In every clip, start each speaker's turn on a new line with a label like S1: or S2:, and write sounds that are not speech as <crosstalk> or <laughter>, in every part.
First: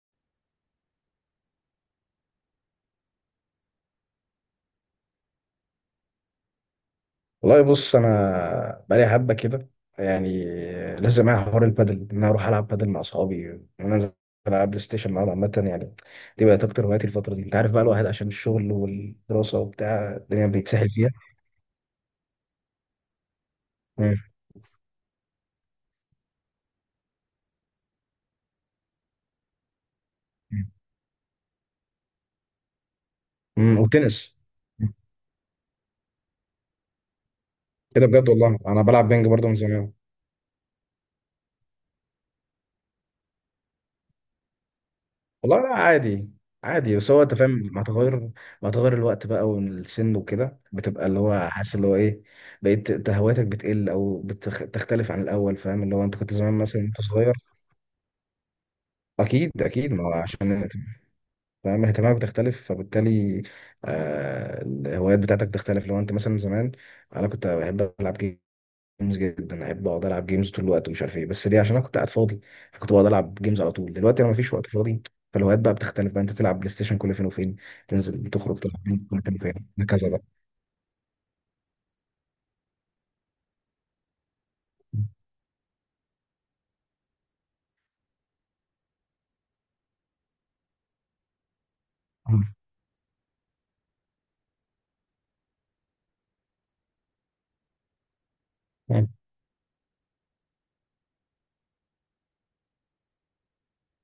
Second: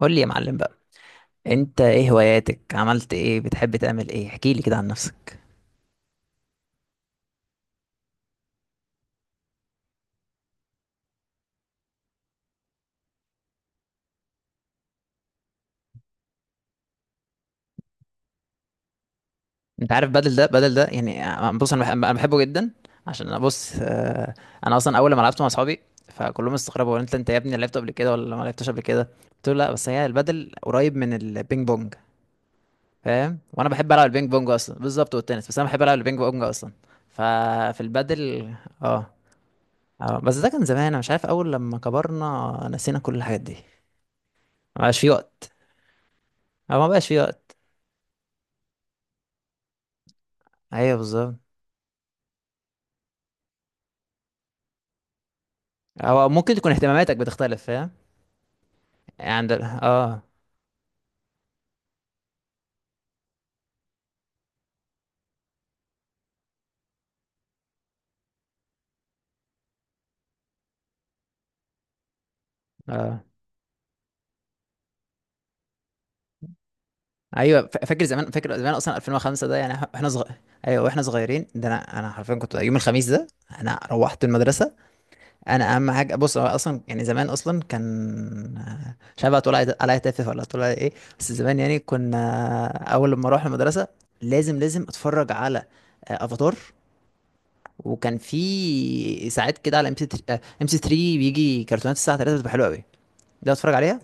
S1: قول لي يا معلم بقى. انت ايه هواياتك؟ عملت ايه؟ بتحب تعمل ايه؟ احكي لي كده عن نفسك.
S2: والله بص انا بقالي حبه كده، يعني لازم معايا حوار البادل ان انا اروح العب بادل مع اصحابي وان انا انزل العب بلاي ستيشن معاهم. عامه يعني دي بقت اكتر هواياتي الفتره دي. انت عارف بقى الواحد عشان الشغل والدراسه
S1: انت عارف
S2: وبتاع
S1: بدل ده
S2: الدنيا
S1: بدل ده
S2: بيتسهل فيها.
S1: يعني، بص انا انا بحبه جدا، عشان انا بص،
S2: امم
S1: انا اصلا اول ما لعبت مع اصحابي فكلهم استغربوا، هو انت يا ابني لعبت قبل كده ولا ما لعبتش قبل كده؟ قلت له لا، بس هي البدل قريب من البينج بونج، فاهم؟ وانا
S2: أمم.
S1: بحب العب البينج
S2: والتنس
S1: بونج اصلا بالظبط، والتنس، بس انا بحب العب البينج بونج اصلا. ففي
S2: كده بجد
S1: البدل.
S2: والله. انا
S1: اه
S2: بلعب بينج برضه من زمان.
S1: اه، بس ده كان زمان، انا مش عارف، اول لما كبرنا نسينا كل الحاجات دي، ما بقاش في وقت.
S2: والله لا عادي
S1: اه، ما
S2: عادي،
S1: بقاش
S2: بس
S1: في
S2: هو انت
S1: وقت.
S2: فاهم مع تغير، مع تغير الوقت بقى والسن وكده
S1: ايوه
S2: بتبقى اللي
S1: بالظبط،
S2: هو حاسس اللي هو ايه، بقيت انت هواياتك بتقل او بتختلف عن الاول. فاهم اللي هو انت
S1: او
S2: كنت
S1: ممكن
S2: زمان
S1: تكون
S2: مثلا وانت
S1: اهتماماتك
S2: صغير.
S1: بتختلف، فاهم؟ يعني عند
S2: اكيد اكيد، ما هو
S1: اه.
S2: عشان فاهم اهتمامك بتختلف، فبالتالي آه الهوايات بتاعتك بتختلف. لو انت مثلا زمان، انا كنت بحب العب جيمز جدا، احب اقعد العب جيمز طول الوقت ومش عارف ايه، بس ليه؟ عشان انا كنت قاعد فاضي، فكنت بقعد
S1: اه
S2: العب جيمز على طول. دلوقتي انا مفيش وقت فاضي، فالهوايات بقى بتختلف بقى. انت تلعب بلاي ستيشن كل فين وفين،
S1: ايوه، فاكر
S2: تنزل
S1: زمان،
S2: تخرج تلعب
S1: اصلا
S2: بينج كل فين
S1: 2005
S2: وفين،
S1: ده يعني احنا
S2: هكذا بقى.
S1: صغير. ايوه واحنا صغيرين ده، انا حرفيا كنت يوم الخميس ده، انا روحت المدرسه. انا اهم حاجه، بص، هو اصلا يعني زمان اصلا كان، مش عارف هتقول عليا تافه ولا هتقول عليا ايه، بس زمان يعني كنا اول لما اروح المدرسه لازم اتفرج على افاتار. وكان
S2: مم.
S1: في ساعات كده على ام سي، ام سي 3، بيجي كرتونات الساعه 3 بتبقى حلوه قوي، ده اتفرج عليها،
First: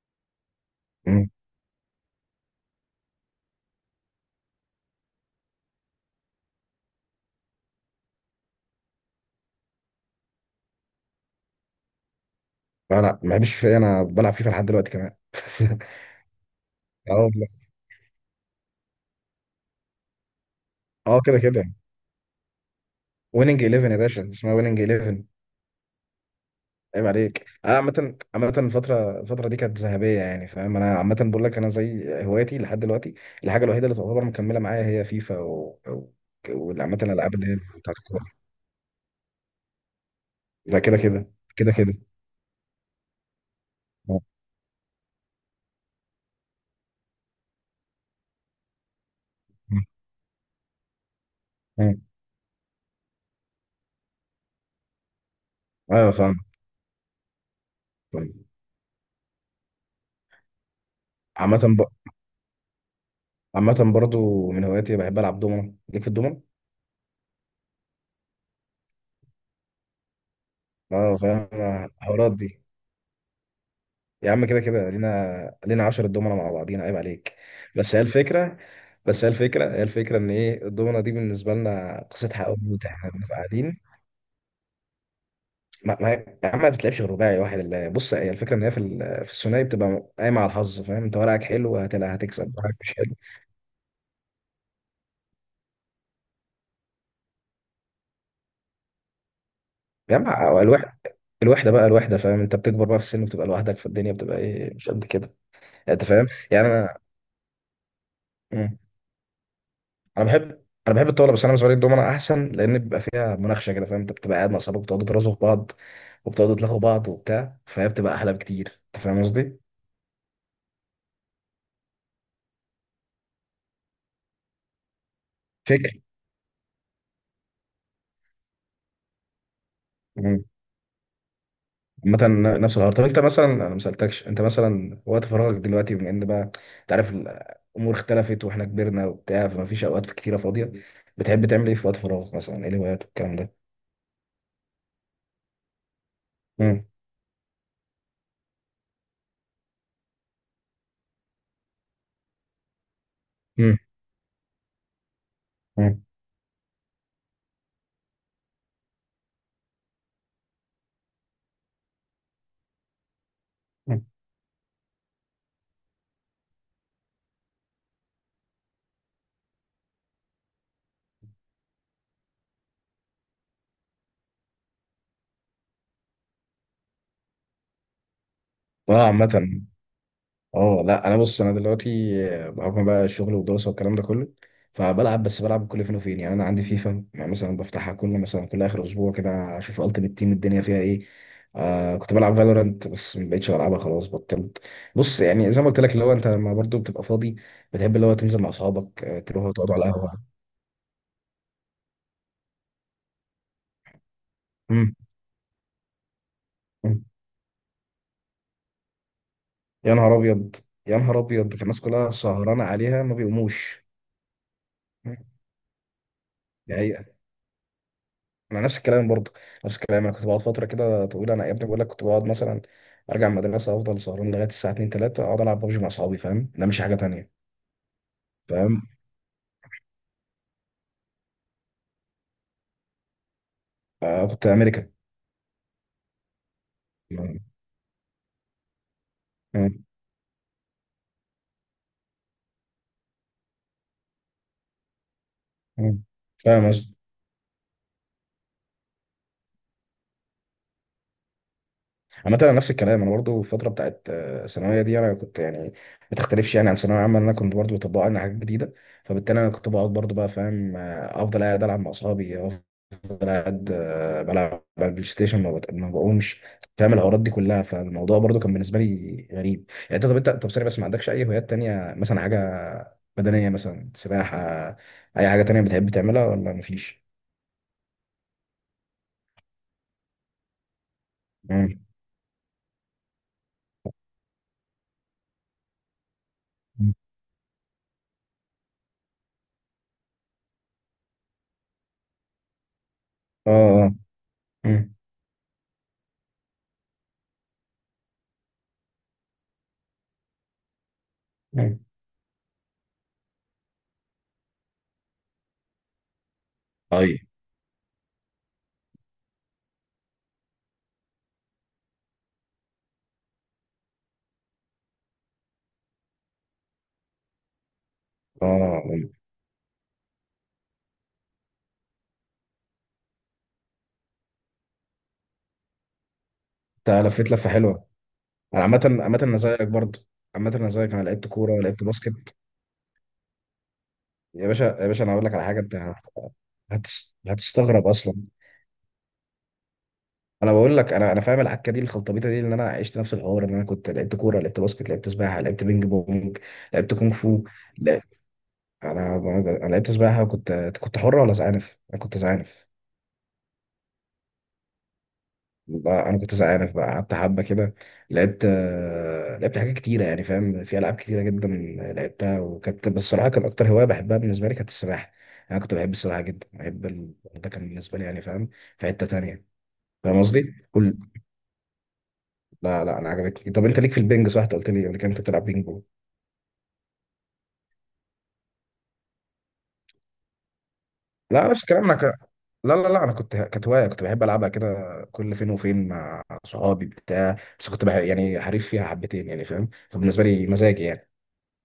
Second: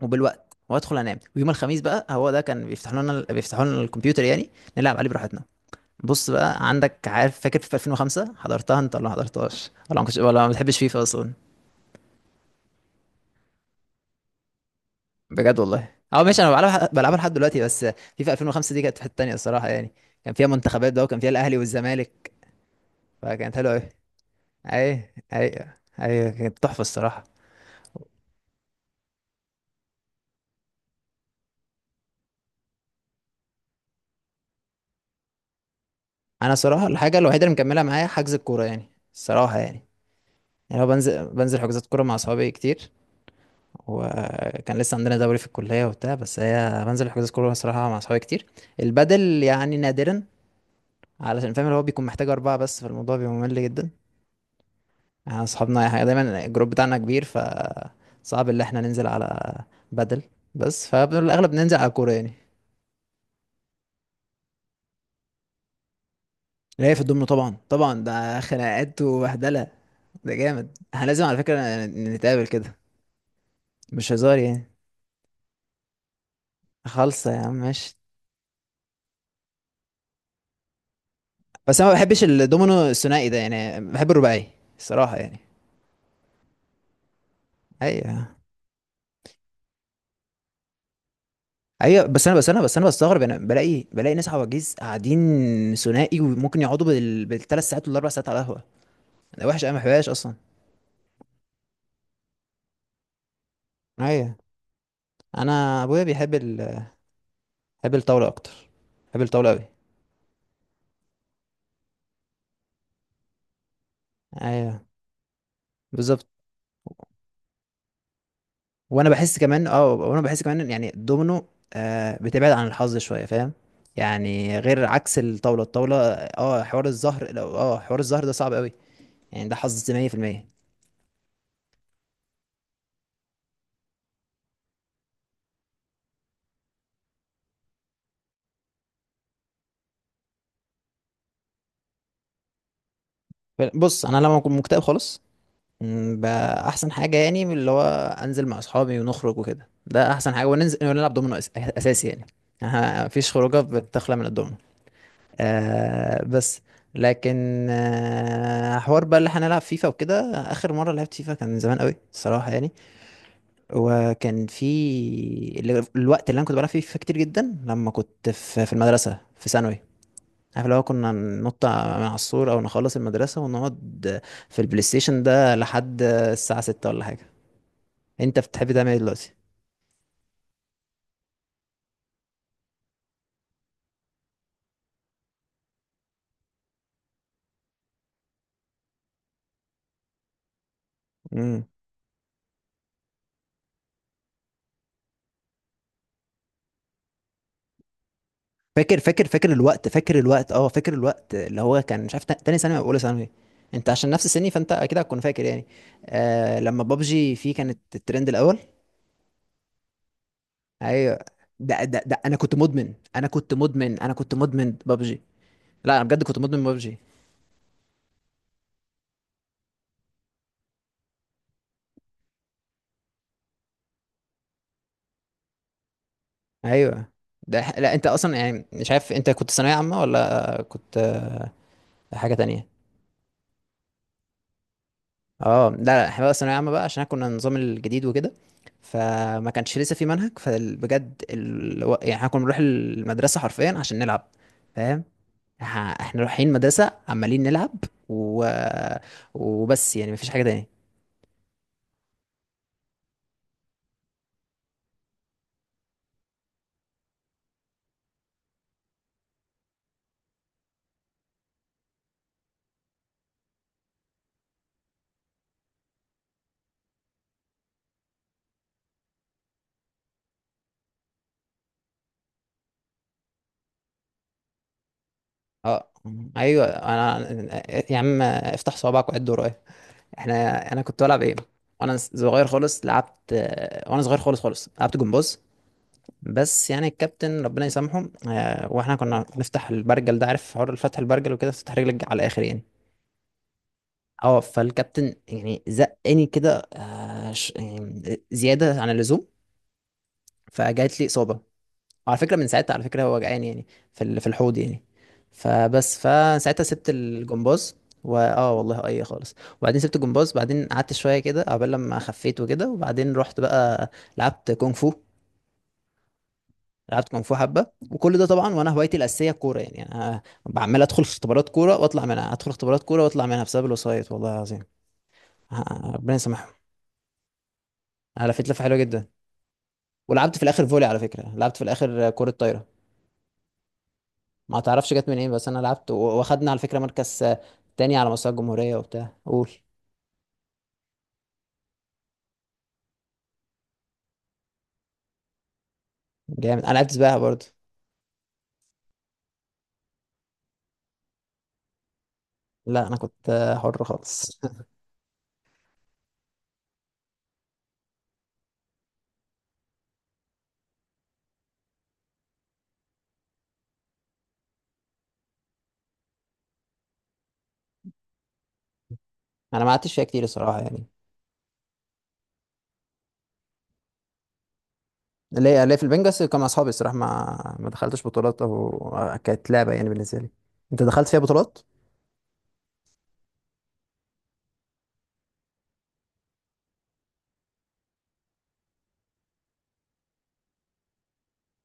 S1: وبالوقت وادخل انام.
S2: امم
S1: ويوم الخميس بقى هو ده كان بيفتحوا لنا الكمبيوتر، يعني نلعب عليه براحتنا. بص بقى عندك، عارف فاكر في 2005، حضرتها انت ولا ما حضرتهاش ولا ما كنتش ولا ما بتحبش فيفا اصلا؟
S2: لا لا، ما بحبش فيه، انا بلعب فيفا لحد دلوقتي كمان
S1: بجد والله؟
S2: <laughs>
S1: اه ماشي، انا بلعبها،
S2: اه
S1: لحد
S2: والله.
S1: دلوقتي، بس فيفا 2005 دي كانت في حته تانيه الصراحه يعني، كان فيها منتخبات بقى وكان
S2: اه
S1: فيها
S2: كده
S1: الاهلي
S2: كده.
S1: والزمالك، فكانت
S2: ويننج
S1: حلوه قوي.
S2: 11 يا باشا، اسمها ويننج
S1: اي
S2: 11.
S1: اي، اي كانت تحفه
S2: عيب
S1: الصراحه.
S2: عليك. انا عامه عامه الفتره الفتره دي كانت ذهبيه يعني، فاهم؟ انا عامه بقول لك انا زي هوايتي لحد دلوقتي، الحاجه الوحيده اللي تعتبر مكمله معايا هي فيفا و... و...
S1: انا صراحه
S2: وعامه
S1: الحاجه
S2: الالعاب
S1: الوحيده
S2: اللي
S1: اللي
S2: هي
S1: مكمله
S2: بتاعت
S1: معايا حجز
S2: الكوره.
S1: الكوره يعني، الصراحه يعني.
S2: ده
S1: يعني هو
S2: كده
S1: بنزل
S2: كده،
S1: بنزل
S2: كده
S1: حجوزات
S2: كده.
S1: كوره مع اصحابي كتير،
S2: آه.
S1: وكان لسه عندنا دوري في الكلية وبتاع، بس هي بنزل الحجوزات كورة صراحة مع صحابي كتير. البدل يعني
S2: آه.
S1: نادرا، علشان فاهم اللي هو
S2: آه.
S1: بيكون محتاج أربعة بس، فالموضوع بيبقى ممل جدا يعني. أصحابنا يعني
S2: ايوه فاهم.
S1: دايما الجروب بتاعنا كبير، ف
S2: فاهم.
S1: صعب اللي احنا ننزل على بدل، بس فالأغلب
S2: عامه
S1: ننزل
S2: ب...
S1: على كورة يعني.
S2: عامه برضو من هواياتي بحب العب دومنه، ليك في الدومنه؟
S1: اللي هي في الضمن، طبعا طبعا، ده خناقات وبهدلة، ده جامد، احنا
S2: اه
S1: لازم على
S2: فاهم،
S1: فكرة
S2: الحوارات
S1: نتقابل
S2: دي.
S1: كده، مش
S2: يا
S1: هزار
S2: عم كده
S1: يعني.
S2: كده، لينا 10 دومنة مع بعضينا، عيب
S1: خالصة يا
S2: عليك.
S1: عم،
S2: بس
S1: ماشي.
S2: هي الفكرة بس هي الفكرة هي الفكرة ان ايه، الدومنة دي بالنسبة
S1: بس انا ما
S2: لنا
S1: بحبش
S2: قصتها قوي.
S1: الدومينو
S2: احنا
S1: الثنائي
S2: بنبقى
S1: ده،
S2: قاعدين.
S1: يعني بحب الرباعي الصراحة يعني.
S2: ما يا عم، ما بتلعبش غير رباعي واحد اللي بص،
S1: ايوه
S2: هي الفكرة ان هي في في الثنائي بتبقى قايمة على الحظ. فاهم؟ انت ورقك حلو
S1: ايوه، بس انا بس
S2: هتكسب،
S1: انا بس
S2: ورقك
S1: انا
S2: مش حلو
S1: بستغرب، انا بلاقي ناس عواجيز قاعدين ثنائي وممكن يقعدوا بالثلاث ساعات والاربع ساعات على القهوه، انا وحش، انا ما بحبهاش
S2: يا عم
S1: اصلا.
S2: أو الوحدة. الوحدة بقى، الوحدة، فاهم؟ انت بتكبر بقى في السن وبتبقى لوحدك في الدنيا،
S1: ايوه
S2: بتبقى ايه مش قد كده.
S1: انا ابويا
S2: انت فاهم
S1: بيحب
S2: يعني انا.
S1: بيحب الطاوله اكتر،
S2: مم.
S1: بيحب الطاوله قوي.
S2: انا بحب الطاوله، بس انا بالنسبه لي الدومنه احسن لان بيبقى فيها مناقشه كده. فاهم؟ انت بتبقى قاعد مع اصحابك،
S1: ايوه
S2: بتقعدوا ترازوا في بعض
S1: بالظبط.
S2: وبتقعدوا تلاقوا بعض وبتاع، فهي بتبقى احلى بكتير. انت
S1: وانا
S2: فاهم
S1: بحس
S2: قصدي؟
S1: كمان اه وانا بحس كمان إن يعني الدومينو، آه، بتبعد عن الحظ شويه، فاهم؟ يعني غير عكس الطاوله،
S2: فكر.
S1: الطاوله اه حوار الزهر لو اه حوار الزهر ده صعب قوي يعني، ده حظ
S2: مم.
S1: 100%.
S2: عامة نفس الحوار، طب انت مثلا، انا ما سالتكش، انت مثلا وقت فراغك دلوقتي بما ان بقى انت عارف الامور اختلفت واحنا كبرنا وبتاع، فما فيش اوقات كتيره فاضيه، بتحب تعمل ايه في وقت فراغك؟ مثلا، ايه الهوايات والكلام ده؟
S1: بص، انا لما اكون مكتئب خالص، بقى
S2: مم.
S1: احسن حاجه يعني من اللي هو انزل مع اصحابي ونخرج وكده، ده احسن حاجه، وننزل ونلعب دومينو اساسي يعني. آه، مفيش خروجه
S2: مم.
S1: بتخلى من الدومينو.
S2: مم.
S1: آه بس، لكن آه حوار بقى اللي هنلعب فيفا وكده، اخر مره لعبت فيفا كان من زمان قوي الصراحه يعني،
S2: مم.
S1: وكان في الوقت اللي انا كنت بلعب فيه فيفا كتير جدا لما كنت في المدرسه في ثانوي، عارف لو كنا ننط من على السور او نخلص المدرسه ونقعد في البلاي ستيشن ده لحد الساعه 6 ولا حاجه. انت بتحب تعمل ايه
S2: اه عامة،
S1: دلوقتي؟
S2: اه لا انا بص انا دلوقتي بحكم بقى الشغل والدراسه والكلام ده كله، فبلعب، بس بلعب كل فين وفين يعني. انا عندي فيفا، يعني مثلا بفتحها كل مثلا كل اخر اسبوع كده، اشوف التيمت تيم الدنيا فيها ايه.
S1: امم.
S2: آه كنت بلعب فالورانت بس ما بقتش بلعبها، خلاص بطلت. بص يعني زي ما قلت لك، اللي هو انت لما برضه بتبقى فاضي، بتحب اللي هو تنزل مع
S1: فاكر
S2: اصحابك،
S1: فاكر فاكر
S2: تروحوا تقعدوا على
S1: الوقت فاكر
S2: القهوه.
S1: الوقت اه فاكر الوقت اللي هو كان، مش عارف، تاني ثانوي او اولى ثانوي، انت عشان نفس سني فانت
S2: مم.
S1: اكيد هتكون فاكر يعني. آه لما
S2: مم.
S1: بابجي فيه كانت الترند الاول.
S2: يا نهار ابيض، يا
S1: ايوه.
S2: نهار ابيض، الناس
S1: ده ده
S2: كلها
S1: ده انا كنت
S2: سهرانه
S1: مدمن
S2: عليها ما
S1: انا كنت
S2: بيقوموش.
S1: مدمن انا كنت مدمن
S2: مم.
S1: بابجي، لا انا بجد كنت مدمن
S2: دي
S1: بابجي.
S2: حقيقة. انا نفس الكلام برضه، نفس الكلام. انا كنت بقعد فتره كده طويله، انا يا ابني بقول لك كنت بقعد مثلا ارجع من المدرسه، افضل سهران لغايه الساعه 2 3، اقعد العب ببجي مع اصحابي. فاهم؟ ده مش حاجه
S1: ايوه
S2: تانية.
S1: ده لا، انت اصلا يعني
S2: فاهم،
S1: مش عارف انت كنت ثانويه عامه ولا كنت حاجه تانية؟
S2: آه كنت امريكان.
S1: اه لا لا، احنا بقى ثانوية عامة بقى عشان كنا
S2: م-
S1: النظام الجديد وكده، فما كانش
S2: م-
S1: لسه في منهج، فبجد يعني احنا كنا بنروح المدرسة حرفيا عشان نلعب، فاهم؟
S2: م.
S1: احنا رايحين
S2: فاهم
S1: مدرسة
S2: قصدي.
S1: عمالين نلعب و... وبس، يعني مفيش حاجة تاني.
S2: عامة انا نفس الكلام، انا برضه الفتره بتاعت الثانويه دي انا كنت يعني ما تختلفش يعني عن ثانويه عامه، إن انا كنت برضه بطبق لنا حاجات جديده، فبالتالي انا كنت بقعد برضه بقى. فاهم؟ افضل قاعد العب مع اصحابي، أنا قاعد بلعب على البلاي ستيشن، ما بقومش. فاهم الحوارات دي كلها؟ فالموضوع برضو كان بالنسبه لي غريب يعني. انت طب انت طب ثانيه، بس ما عندكش اي هوايات تانية؟ مثلا حاجه بدنيه، مثلا سباحه، اي حاجه تانية
S1: اه
S2: بتحب تعملها ولا
S1: ايوه
S2: مفيش؟
S1: انا، يا عم افتح صوابعك وعد ورايا. احنا، انا كنت بلعب ايه،
S2: مم.
S1: وانا صغير خالص لعبت، وانا صغير خالص خالص لعبت جمباز، بس يعني الكابتن ربنا يسامحه، آه، واحنا كنا بنفتح البرجل ده، عارف حوار فتح البرجل وكده، تفتح رجلك على الاخر يعني،
S2: اه اه.
S1: اه
S2: مم.
S1: فالكابتن يعني زقني كده، يعني زياده عن اللزوم، فجات لي اصابه.
S2: مم.
S1: وعلى فكره، من ساعتها على فكره هو وجعان يعني في في الحوض يعني، فبس فساعتها سبت
S2: اي
S1: الجمباز. واه والله اي خالص. وبعدين سبت الجمباز، بعدين قعدت شويه كده قبل لما خفيت وكده، وبعدين رحت بقى لعبت كونغ فو لعبت كونغ فو حبه. وكل ده طبعا، وانا
S2: اه.
S1: هوايتي الاساسيه الكوره يعني، انا بعمل ادخل في اختبارات كوره واطلع منها، بسبب الوسايط، والله العظيم، آه، ربنا يسامحهم.
S2: انت لفيت لفه حلوه.
S1: انا لفيت
S2: انا
S1: لفه حلوه
S2: عامه
S1: جدا،
S2: عامه انا زيك برضو.
S1: ولعبت في
S2: عامه
S1: الاخر
S2: انا
S1: فولي،
S2: زيك،
S1: على
S2: انا لعبت
S1: فكره
S2: كوره
S1: لعبت في
S2: ولعبت
S1: الاخر كره
S2: باسكت.
S1: طايره،
S2: يا
S1: ما
S2: باشا يا
S1: تعرفش
S2: باشا،
S1: جت
S2: انا
S1: من
S2: هقول
S1: ايه،
S2: لك على
S1: بس انا
S2: حاجه، انت
S1: لعبت واخدنا على فكره مركز آه،
S2: هتستغرب
S1: تاني على
S2: اصلا.
S1: مستوى الجمهوريه وبتاع، قول.
S2: انا بقول لك، انا فاهم العكه دي، الخلطبيطه دي، ان انا عشت نفس الحوار. ان انا كنت لعبت كوره، لعبت باسكت، لعبت سباحه، لعبت بينج بونج،
S1: جامد، انا لعبت
S2: لعبت كونغ
S1: سباحه
S2: فو.
S1: برضه.
S2: لا. انا انا لعبت سباحه، وكنت كنت حر ولا زعانف؟ انا كنت زعانف.
S1: لا انا كنت حر خالص.
S2: انا كنت زعانف بقى، قعدت حبه كده. لعبت لعبت حاجات كتيره يعني. فاهم، في العاب كتيره جدا لعبتها، وكانت بس الصراحه كان اكتر هوايه بحبها بالنسبه لي كانت السباحه. انا كنت بحب السباحه جدا، بحب ال... ده كان بالنسبه لي يعني، فاهم، في حته تانيه.
S1: <laughs> انا ما قعدتش فيها
S2: فاهم
S1: كتير
S2: قصدي
S1: الصراحه يعني.
S2: كل... لا لا انا عجبتني. طب انت ليك في البنج صح؟ انت قلت لي قبل كده انت بتلعب
S1: ليه
S2: بينج
S1: ليه في
S2: بونج.
S1: البنجاس كان مع اصحابي الصراحه، ما دخلتش بطولات او، كانت لعبه يعني بالنسبه لي. انت دخلت فيها
S2: لا
S1: بطولات؟
S2: نفس الكلام، انا لا لا لا انا كنت، كانت هوايه كنت بحب العبها كده كل فين وفين مع صحابي بتاع بس كنت بح... يعني حريف فيها حبتين يعني، فاهم؟ فبالنسبه لي مزاجي يعني.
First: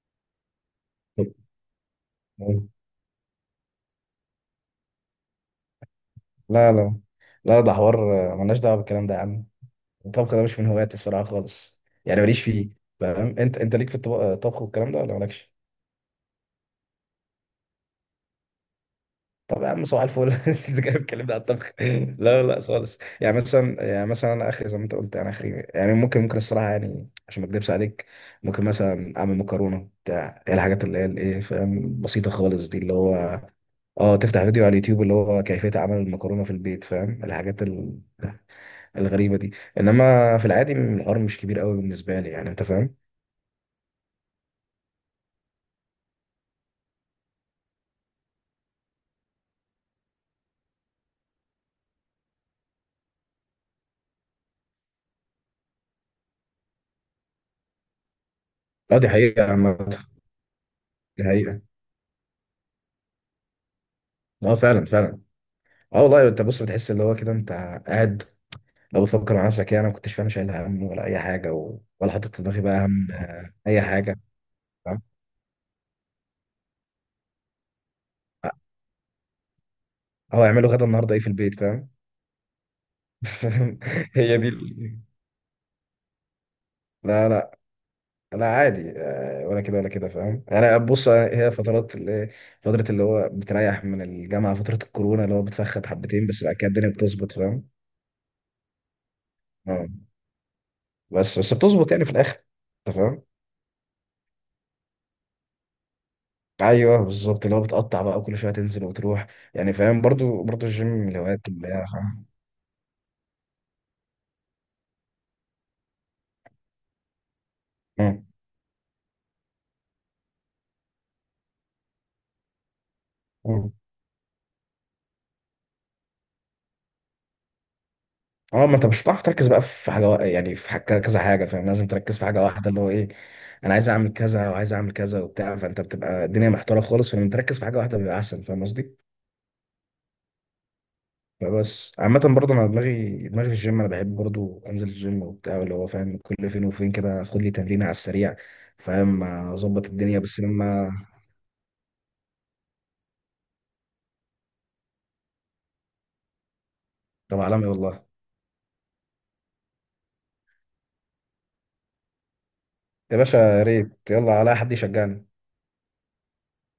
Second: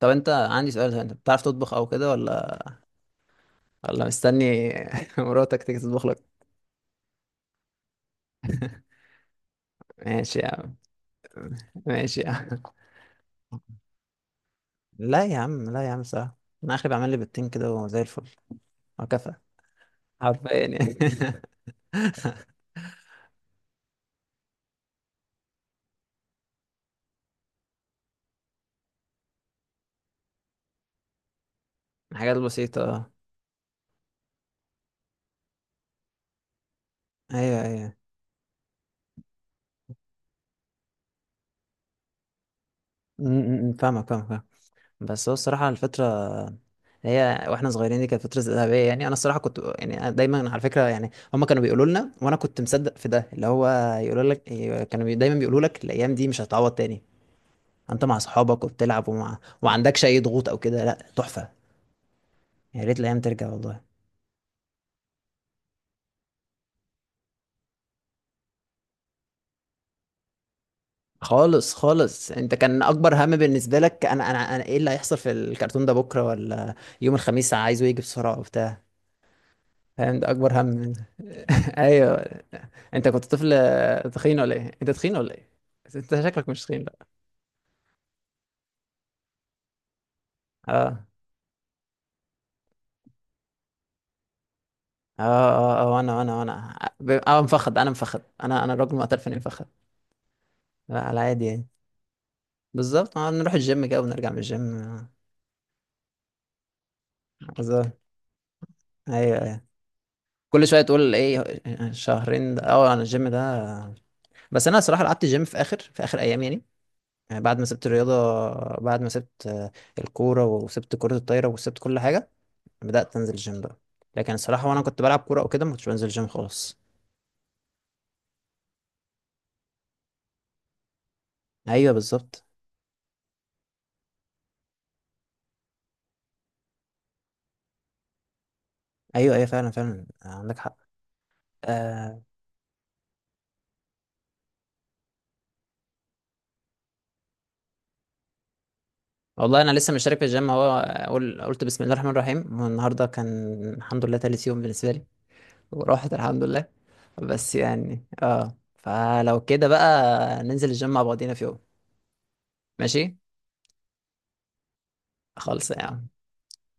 S1: طب انت، عندي سؤال، انت بتعرف تطبخ او كده
S2: طب.
S1: ولا، ولا مستني <laughs> مراتك تيجي تطبخ لك؟
S2: لا لا لا، ده حوار ملناش دعوه بالكلام ده يا عم. الطبخ
S1: ماشي
S2: ده
S1: يا
S2: مش من
S1: عم
S2: هواياتي الصراحه خالص،
S1: ماشي
S2: يعني
S1: يا
S2: ماليش
S1: عم.
S2: فيه. فاهم انت، انت ليك في الطبخ، الطبخ والكلام ده، ولا مالكش؟
S1: لا يا عم، صح، انا اخري بعمل لي بيضتين كده وزي الفل، وكفى.
S2: طب يا عم صباح الفل <laughs>
S1: حرفيا
S2: انت جاي
S1: يعني
S2: بتكلمني على
S1: <laughs>
S2: الطبخ؟ لا لا خالص، يعني مثلا، يعني مثلا انا اخري زي ما انت قلت، يعني اخري يعني ممكن الصراحه يعني، عشان ما اكدبش عليك، ممكن مثلا اعمل مكرونه بتاع هي الحاجات اللي هي الايه، فاهم، بسيطه
S1: الحاجات
S2: خالص دي، اللي
S1: البسيطه.
S2: هو اه تفتح فيديو على اليوتيوب اللي هو كيفيه عمل المكرونه في البيت. فاهم،
S1: ايوه
S2: الحاجات
S1: ايوه.
S2: الغريبه دي. انما في العادي الحوار مش كبير قوي بالنسبه لي يعني. انت فاهم؟
S1: م- م- م، فاهمك، فاهمك. بس هو الصراحه، الفتره هي واحنا صغيرين دي كانت فتره ذهبيه يعني، انا الصراحه كنت يعني، أنا دايما على فكره يعني هم كانوا بيقولوا لنا وانا كنت مصدق في ده اللي هو، يقولوا لك إيه، دايما بيقولوا لك الايام دي مش هتعوض تاني، انت مع اصحابك
S2: اه
S1: وبتلعب
S2: دي
S1: ومع
S2: حقيقه
S1: وما
S2: عامه،
S1: عندكش اي ضغوط او كده، لا
S2: دي
S1: تحفه.
S2: حقيقه.
S1: يا ريت الايام ترجع والله.
S2: اه فعلا فعلا. اه والله. انت بص بتحس اللي هو كده انت قاعد، لو بتفكر مع نفسك يعني انا ما كنتش فعلا شايل هم ولا اي حاجه،
S1: خالص
S2: و... ولا
S1: خالص
S2: حاطط في
S1: انت،
S2: دماغي
S1: كان
S2: بقى هم
S1: اكبر هم بالنسبه
S2: اي
S1: لك،
S2: حاجه.
S1: أنا ايه اللي
S2: فاهم،
S1: هيحصل في الكرتون ده بكره، ولا يوم الخميس عايزه يجي بسرعه وبتاع، فاهم؟ ده
S2: او
S1: اكبر هم
S2: اعملوا غدا النهارده ايه في البيت.
S1: <laughs>
S2: فاهم
S1: ايوه. انت كنت طفل
S2: <laughs> هي
S1: تخين
S2: دي
S1: ولا ايه؟
S2: ال...
S1: بس انت شكلك مش تخين بقى.
S2: لا لا. لا عادي ولا كده ولا كده. فاهم، انا
S1: اه
S2: بص هي فترات اللي فتره اللي هو بتريح من الجامعه، فتره
S1: اه
S2: الكورونا اللي هو
S1: اه
S2: بتفخد
S1: اه انا
S2: حبتين،
S1: انا
S2: بس بعد كده الدنيا
S1: انا
S2: بتظبط.
S1: اه
S2: فاهم؟
S1: مفخد، انا الراجل معترف اني مفخد،
S2: اه
S1: لا على
S2: بس
S1: عادي
S2: بس
S1: يعني.
S2: بتظبط يعني في الاخر. انت
S1: بالظبط
S2: فاهم،
S1: آه، نروح الجيم كده ونرجع من الجيم
S2: ايوه بالظبط، اللي هو
S1: بالظبط.
S2: بتقطع بقى وكل شويه تنزل وتروح.
S1: ايوه ايوه.
S2: يعني فاهم، برضو برضو
S1: كل شويه
S2: الجيم من
S1: تقول
S2: الهوايات
S1: ايه،
S2: اللي هي فاهم.
S1: شهرين ده؟ اه انا الجيم ده، بس انا صراحه قعدت الجيم في اخر، ايام يعني، يعني بعد ما سبت الرياضه، بعد ما سبت الكوره وسبت كره الطايره وسبت كل حاجه، بدأت أنزل جيم
S2: مم.
S1: بقى. لكن الصراحة وأنا كنت بلعب كورة أو كده، ما كنتش بنزل جيم خالص.
S2: اه، ما انت مش هتعرف تركز بقى في حاجه يعني في حاجة كذا حاجه. فاهم، لازم
S1: أيوه
S2: تركز في حاجه
S1: بالظبط.
S2: واحده اللي هو ايه. انا عايز اعمل كذا وعايز اعمل كذا وبتاع، فانت بتبقى الدنيا محتاره خالص، فلما تركز في حاجه واحده بيبقى احسن. فاهم قصدي؟
S1: أيوه أيوه، فعلا عندك حق.
S2: فبس عامه
S1: آه
S2: برضه انا دماغي في الجيم. انا بحب برضه انزل الجيم وبتاع، اللي هو فاهم كل فين وفين كده اخد لي تمرينه على السريع، فاهم،
S1: والله أنا
S2: اظبط
S1: لسه مشترك
S2: الدنيا،
S1: في
S2: بس
S1: الجيم، هو
S2: لما.
S1: أقول قلت بسم الله الرحمن الرحيم، والنهاردة كان الحمد لله تالت يوم بالنسبة لي، وراحت الحمد لله،
S2: طب
S1: بس
S2: عالمي
S1: يعني
S2: والله.
S1: اه فلو كده بقى ننزل الجيم مع بعضينا في يوم. ماشي.
S2: يا باشا يا ريت، يلا على حد يشجعني.
S1: خالص يا عم.